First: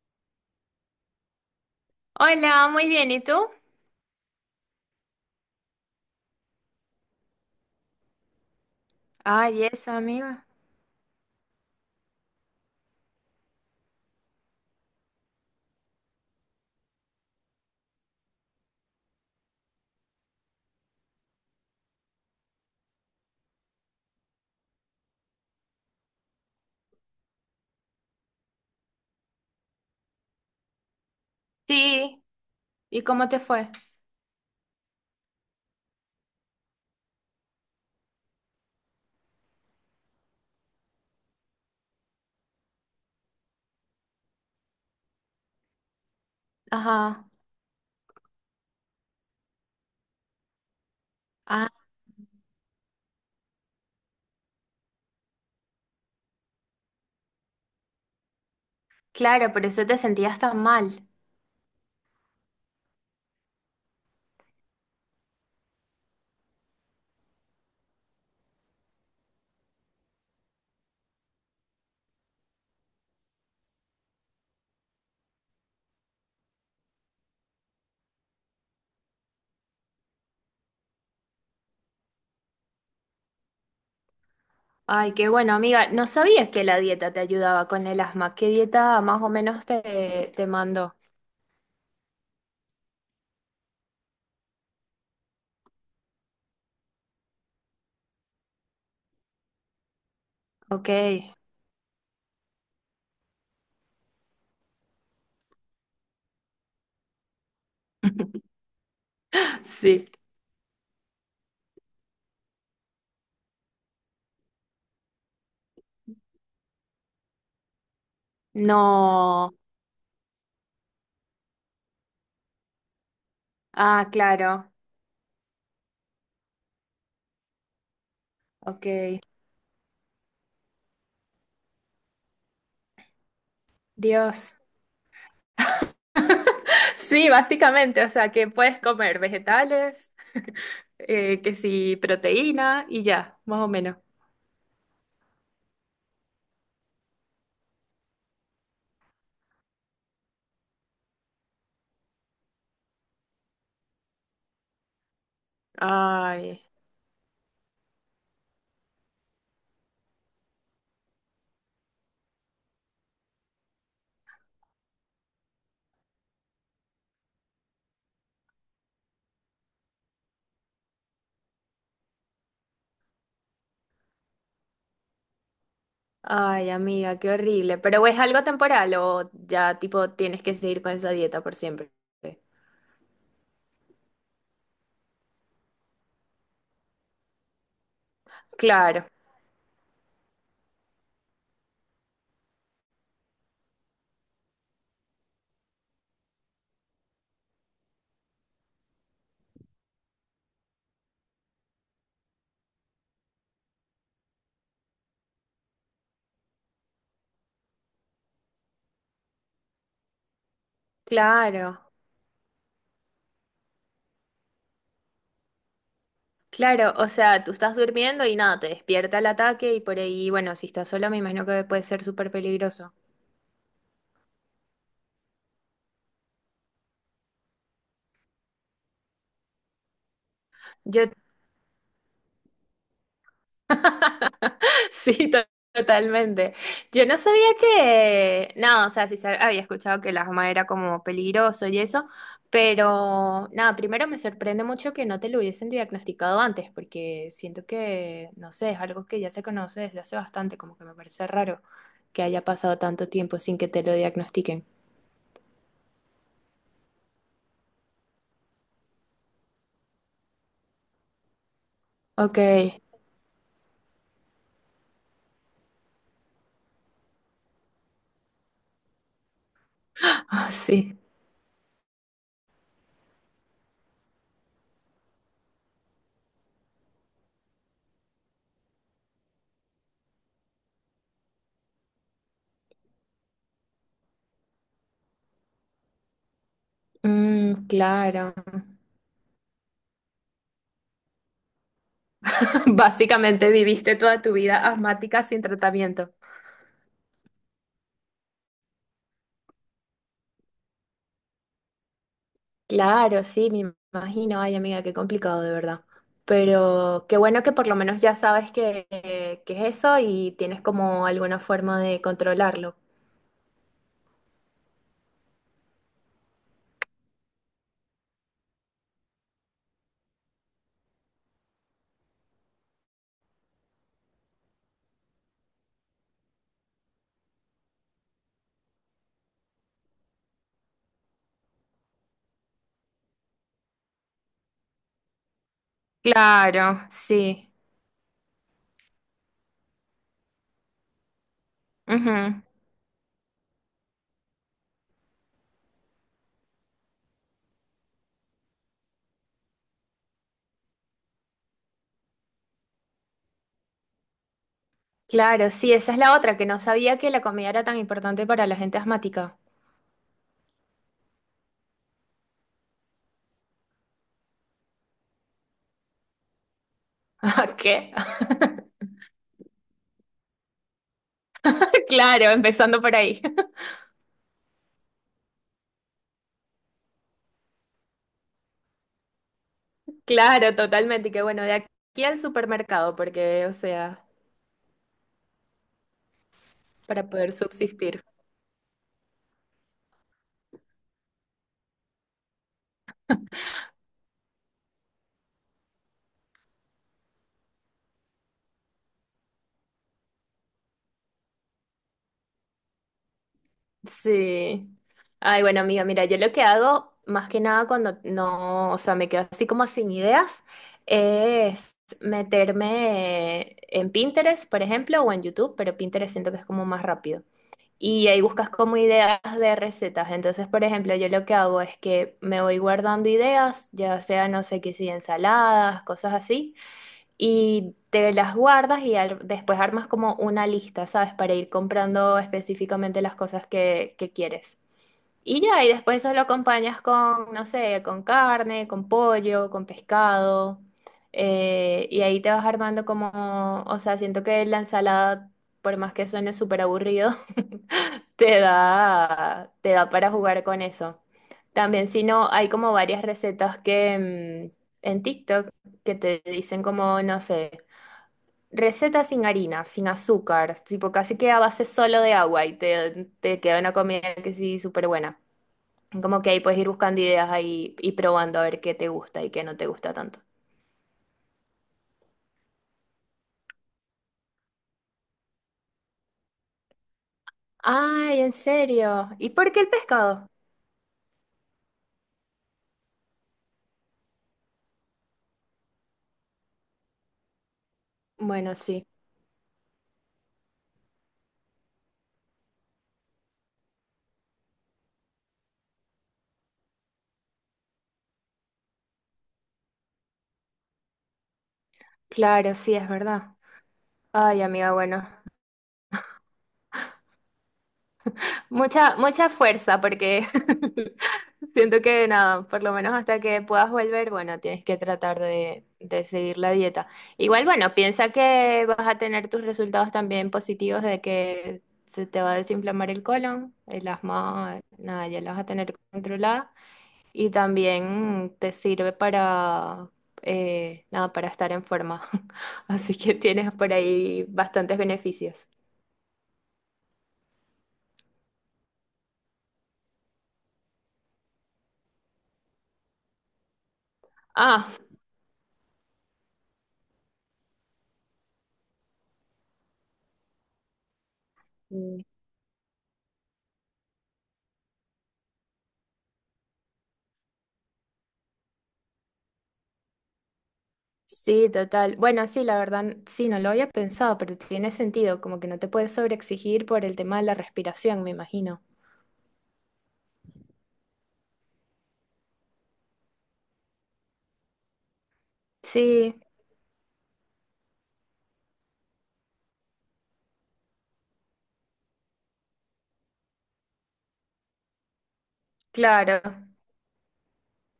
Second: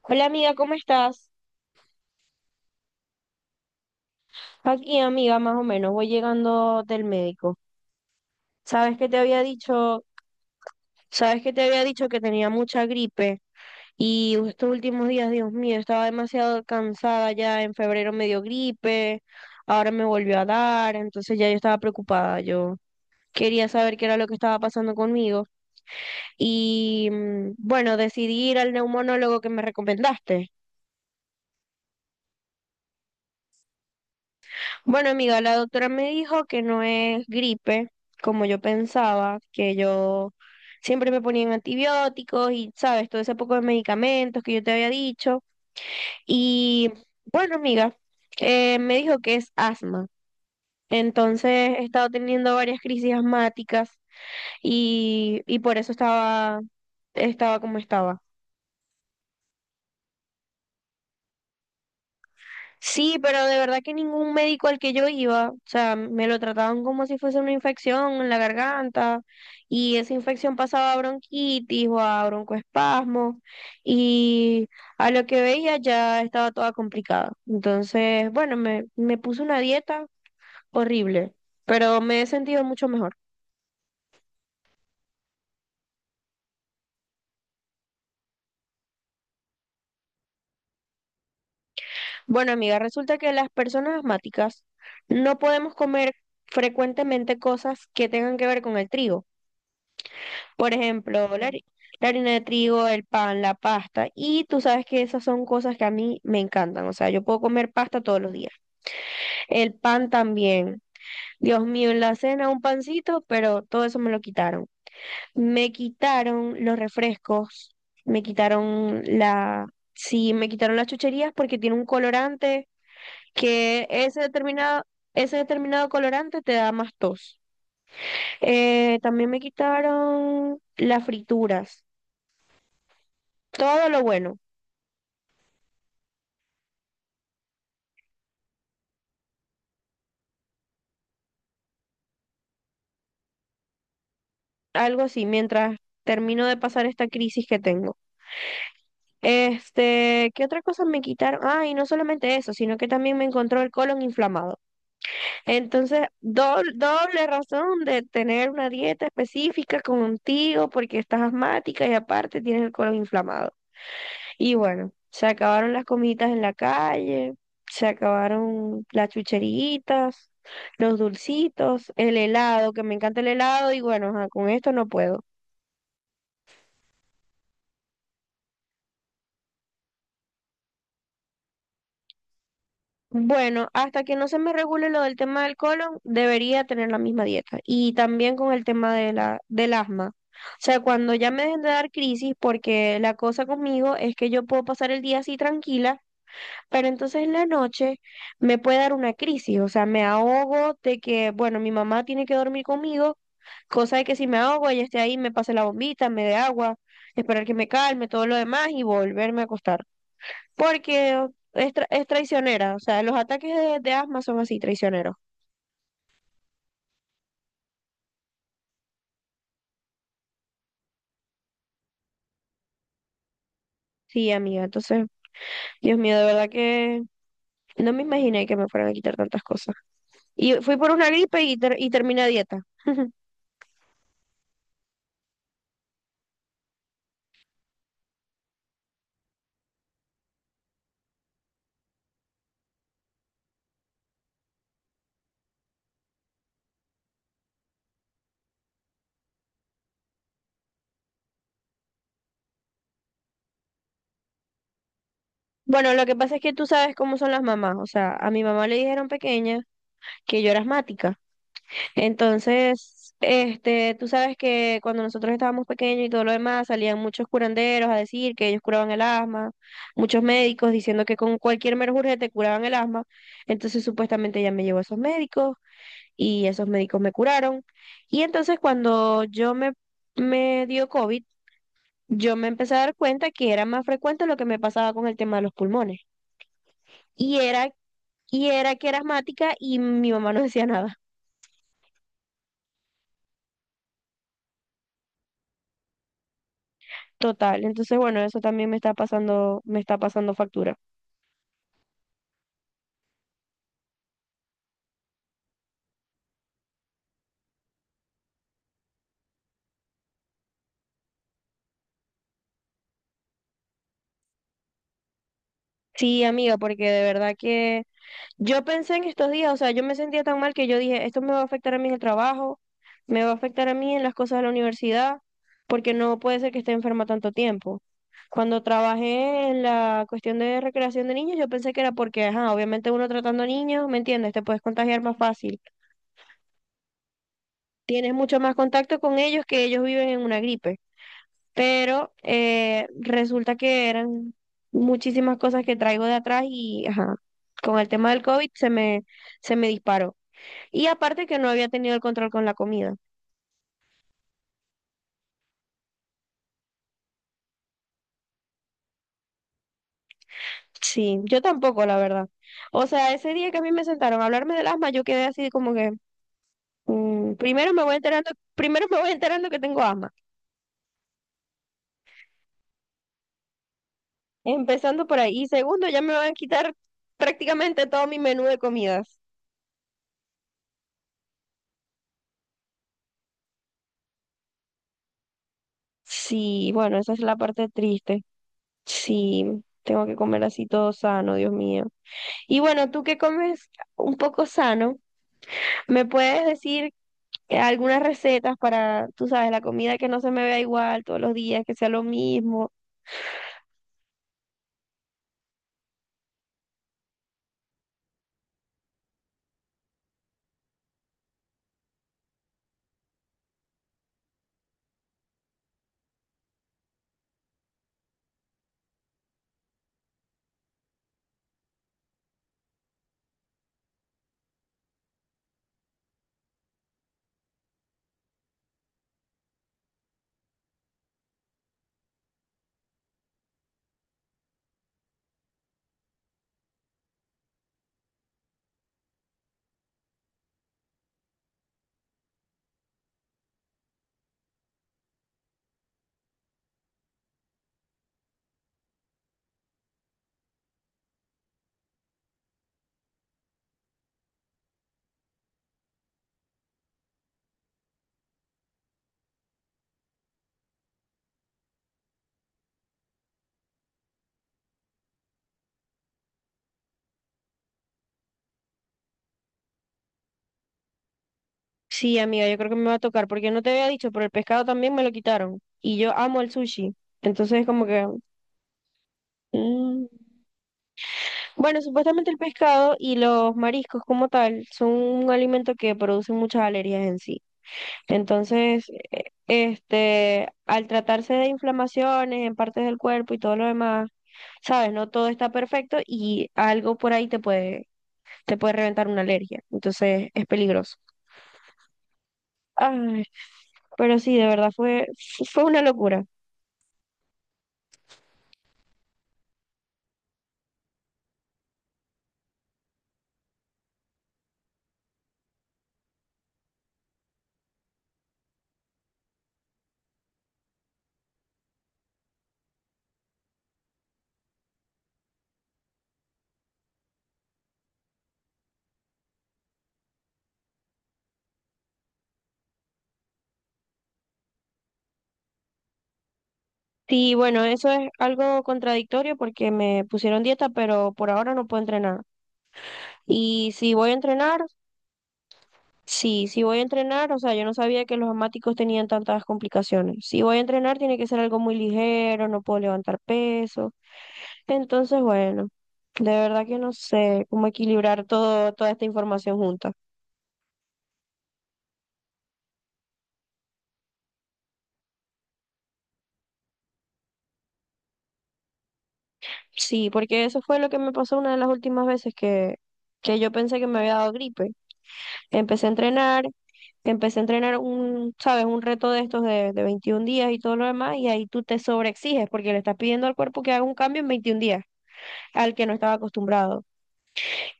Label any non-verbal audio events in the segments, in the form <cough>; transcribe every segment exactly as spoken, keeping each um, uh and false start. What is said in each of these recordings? Hola amiga, ¿cómo estás? Hola, muy bien, ¿y tú? Aquí amiga, más o menos, voy llegando del médico. ¿Sabes que te había Ay, eso, dicho? amiga. ¿Sabes que te había dicho que tenía mucha gripe? Y estos últimos días, Dios mío, estaba demasiado cansada ya. En febrero me dio gripe, ahora me volvió a dar, entonces ya yo estaba preocupada. Yo quería saber qué era lo que estaba pasando conmigo. Y mm, bueno, decidí ir al neumonólogo que me recomendaste. Sí. ¿Y cómo te fue? Bueno, amiga, la doctora me dijo que no es gripe, como yo pensaba, que yo siempre me ponían antibióticos y, sabes, todo ese poco de medicamentos que yo te había dicho. Y Ajá. bueno, amiga, eh, me dijo que es asma. Ah, Entonces he estado teniendo varias crisis asmáticas y, y por eso estaba, estaba como estaba. claro, por eso te sentías tan mal. Sí, pero de verdad que ningún médico al que yo iba, o sea, me lo trataban como si fuese una infección en la garganta y esa infección pasaba a bronquitis o a broncoespasmo y a lo que veía ya estaba toda complicada. Entonces, bueno, me, me puse una dieta horrible, pero me he sentido mucho mejor. Ay, qué bueno, amiga. No sabía que la dieta te ayudaba con el asma. ¿Qué dieta más o menos te, te mandó? Bueno, amiga, resulta que las personas asmáticas no podemos comer frecuentemente cosas que tengan que ver con el trigo. Por Ok. ejemplo, la, hari- la harina de trigo, el pan, la pasta. Y tú sabes que esas son cosas que a mí me encantan. O sea, yo puedo comer pasta todos los <laughs> días. El Sí. pan también. Dios mío, en la cena un pancito, pero todo eso me lo quitaron. Me quitaron los refrescos. Me quitaron No. la... Sí, me quitaron las chucherías porque tiene un colorante que Ah, ese claro. determinado, ese determinado colorante te da más tos. Eh, Ok. También me quitaron las frituras. Todo lo bueno. Dios. Sí, básicamente, o sea, que puedes comer vegetales, eh, que sí, proteína y ya, más o menos. Algo así, mientras termino de pasar esta crisis que tengo. Este, ¿qué otra cosa me quitaron? Ah, y no solamente eso, sino que también me encontró el colon inflamado. Entonces, Ay. doble, doble razón de tener una dieta específica contigo porque estás asmática y aparte tienes el colon inflamado. Y bueno, se acabaron las comiditas en la calle, se acabaron las chucheritas, los dulcitos, el helado, que me encanta el helado y bueno, ajá, con esto no puedo. Ay, amiga, qué horrible. Pero ¿es algo temporal o ya tipo tienes que seguir con esa dieta por siempre? Bueno, hasta que no se me regule lo del tema del colon, debería tener la misma dieta. Y también con el tema Claro, de la, del asma. O sea, cuando ya me dejen de dar crisis, porque la cosa conmigo es que yo puedo pasar el día así tranquila, pero entonces en la noche me puede dar una crisis. O sea, me ahogo de que, bueno, mi mamá tiene que dormir conmigo, cosa de que si me ahogo, ella esté ahí, me pase la bombita, me dé agua, esperar que me calme, todo lo demás y volverme a acostar porque es, claro, tra- es traicionera, o sea, los ataques de, de asma son así, traicioneros. claro. O sea, tú estás durmiendo y nada, te despierta el ataque y por ahí, bueno, si estás sola me imagino que puede ser súper peligroso. Sí, amiga, entonces, Dios mío, de verdad que no me imaginé que me fueran a quitar tantas cosas. Y fui por Yo una gripe y, ter- y terminé a dieta. <laughs> sí, to- totalmente. Yo no sabía que, no, o sea, sí sab- había escuchado que el asma era como peligroso y eso, pero nada, primero me sorprende mucho que no te lo hubiesen diagnosticado antes, porque siento que, no sé, es algo que ya se conoce desde hace bastante, como que me parece raro que haya pasado tanto tiempo sin que te lo diagnostiquen. Bueno, lo que pasa es que tú sabes cómo son las mamás, o sea, a mi mamá le dijeron pequeña que yo era asmática. Ok, <laughs> Entonces, este, tú sabes que cuando nosotros estábamos pequeños y todo lo demás, salían muchos curanderos a decir que ellos curaban el asma, muchos ah, médicos sí. diciendo que con cualquier menjurje te curaban el asma. Entonces, supuestamente ella me llevó a esos médicos y esos médicos me curaron. Y entonces, cuando yo me, me dio COVID, yo me empecé a dar cuenta que era más frecuente lo que me pasaba con el tema de los pulmones. Y Mm, era, claro. y <laughs> era que era asmática y mi mamá no decía nada. Básicamente viviste toda tu vida asmática sin tratamiento. Total, entonces bueno, eso también me está pasando, me está pasando factura. Claro, sí, me imagino. Ay, amiga, qué complicado de verdad. Pero qué bueno que por lo menos ya sabes que, eh, que es eso y tienes como alguna forma de controlarlo. Sí, amiga, porque de verdad que yo pensé en estos días, o sea, yo me sentía tan mal que yo dije, esto me va a afectar a mí en el trabajo, me va a afectar a mí en las cosas de la universidad, porque no puede ser que esté enferma tanto tiempo. Cuando trabajé en la cuestión de recreación de niños, yo pensé que era porque, ajá, obviamente uno tratando niños, ¿me entiendes? Te puedes contagiar más fácil. Claro, sí. Tienes mucho más contacto con ellos que ellos viven en una gripe. Pero Ujú. eh, resulta que eran muchísimas cosas que traigo de atrás y ajá, con el tema del COVID se me, se me disparó. Y aparte que no había tenido el control con la comida. Claro, sí, esa es la otra, que no sabía que la comida era tan importante para la gente asmática. Sí, yo tampoco, la verdad. O sea, ese día que a mí me sentaron a hablarme del asma, yo quedé así como que, mm, <laughs> primero me ¿Qué? voy enterando, primero me voy enterando que tengo asma, <laughs> Claro, empezando por ahí. <laughs> empezando por ahí. Y segundo, ya me van a quitar prácticamente todo mi menú de comidas. Claro, totalmente. Y que bueno, de aquí al supermercado, porque, o sea, Sí, bueno, para esa es poder la parte subsistir. triste. Sí, tengo que comer así todo sano, Dios mío. Y bueno, tú que comes un poco sano, ¿me puedes decir eh, algunas recetas para, tú sabes, la comida que no se me vea igual todos los días, que sea lo mismo? Sí. Ay, bueno, amiga, mira, yo lo que hago más que nada cuando no, o sea, me quedo así como sin ideas, es meterme en Pinterest, por ejemplo, o en YouTube, pero Pinterest siento que es como más rápido. Y ahí buscas como ideas de recetas. Entonces, por ejemplo, yo lo que hago es que me voy guardando ideas, ya sea, no sé qué, si ensaladas, cosas así y te las guardas y al- después armas como una lista, ¿sabes? Para ir comprando específicamente las cosas que, que quieres. Y ya, y después eso lo acompañas con, no sé, con carne, con pollo, con pescado. Eh, y ahí te vas armando como, o sea, siento que la ensalada, por más que suene súper aburrido, <laughs> te da, te da para jugar con eso. También, si no, hay como varias recetas que mm, en TikTok que te dicen como, no sé. Receta sin harina, sin azúcar, tipo casi que a base solo de agua y te, te queda una comida que sí, súper buena. Como que ahí puedes ir buscando ideas ahí y probando a ver qué te gusta y qué no te gusta tanto. Sí, amiga, yo creo que me va a tocar, porque no te había dicho, pero el pescado también me lo quitaron. Y yo amo el sushi. Entonces, como que... Ay, en serio. ¿Y por qué el mm. pescado? Bueno, supuestamente el pescado y los mariscos como tal son un alimento que produce muchas alergias en sí. Bueno, Entonces, sí, eh, este, al tratarse de inflamaciones en partes del cuerpo y todo lo demás, sabes, no todo está perfecto y algo por ahí te puede, te puede reventar una alergia. Entonces, es peligroso. claro, sí, es Ay, verdad. pero sí, Ay, de verdad amiga, bueno, fue, fue una locura. mucha, mucha fuerza, porque <laughs> siento que nada, por lo menos hasta que puedas volver, bueno, tienes que tratar de, de seguir la dieta. Igual, bueno, piensa que vas a tener tus resultados también positivos de que se te va a desinflamar el colon, el asma, nada, ya lo vas a tener controlada. Y también te sirve para, eh, nada, para estar en forma. <laughs> Así que tienes por ahí bastantes beneficios. Sí, bueno, eso es algo contradictorio porque me pusieron dieta, pero por ahora no puedo entrenar. Y si voy a entrenar, Ah. sí, si voy a entrenar, o sea, yo no sabía que los asmáticos tenían tantas complicaciones. Si voy a entrenar, tiene que ser algo muy ligero, no puedo levantar peso. Entonces, bueno, de verdad que no sé cómo equilibrar todo, toda esta información junta. Sí, total. Bueno, sí, la verdad, sí, no lo había pensado, pero tiene sentido, como que no te puedes sobreexigir por el tema de la respiración, me imagino. Sí, porque eso fue lo que me pasó una de las últimas veces que, que yo pensé que me había dado gripe. Empecé a Sí, entrenar, Empecé a entrenar un, sabes, un reto de estos de, de veintiún días y todo lo demás, y ahí tú te sobreexiges porque le estás pidiendo al cuerpo que haga un cambio en veintiún días al que no estaba claro. acostumbrado.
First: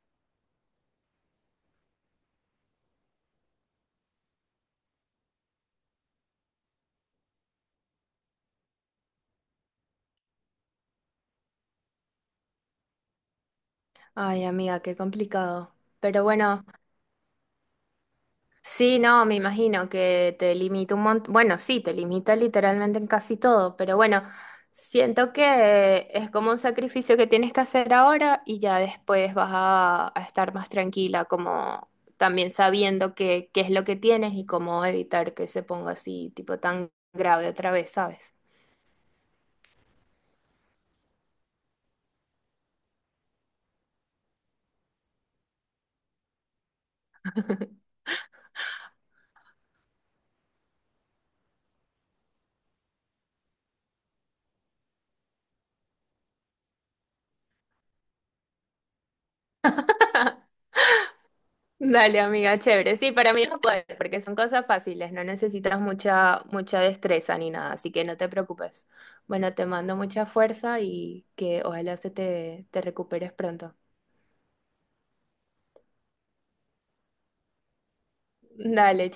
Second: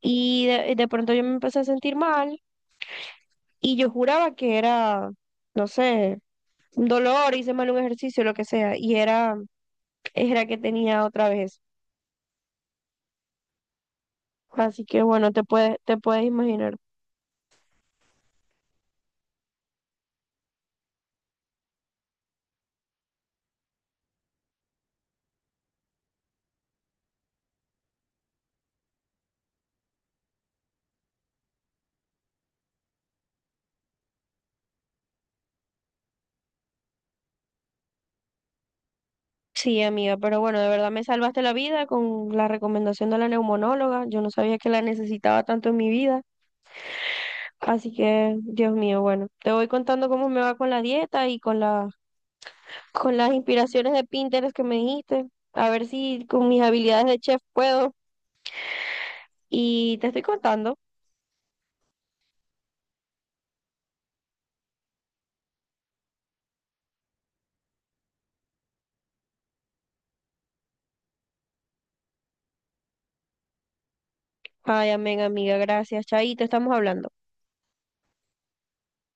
Y de, de pronto yo me empecé a sentir mal y yo juraba que era, no sé, un dolor, hice mal un ejercicio, lo que sea, y era, era que tenía otra vez. Ay, amiga, Así qué que bueno, te complicado. puedes, te puedes Pero bueno, imaginar. sí, no, me imagino que te limita un montón. Bueno, sí, te limita literalmente en casi todo, pero bueno, siento que es como un sacrificio que tienes que hacer ahora y ya después vas a, a estar más tranquila, como también sabiendo qué qué es lo que tienes y cómo evitar que se ponga así, tipo tan grave otra vez, ¿sabes? Sí, amiga, pero bueno, de verdad me salvaste la vida con la recomendación de la neumonóloga. Yo no sabía que la necesitaba tanto en mi vida. Así que, Dios mío, bueno, te voy contando cómo me va con la dieta y con la, con las inspiraciones de Pinterest que me dijiste. A ver si con mis habilidades de chef puedo. Y te estoy contando. Dale, amiga, chévere. Sí, para mí es un poder, porque son cosas fáciles, no necesitas mucha, mucha destreza ni nada, así que no te preocupes. Bueno, te mando mucha fuerza y que ojalá se te, te recuperes pronto. Ay, amén, amiga, gracias. Chaito, estamos hablando. Dale,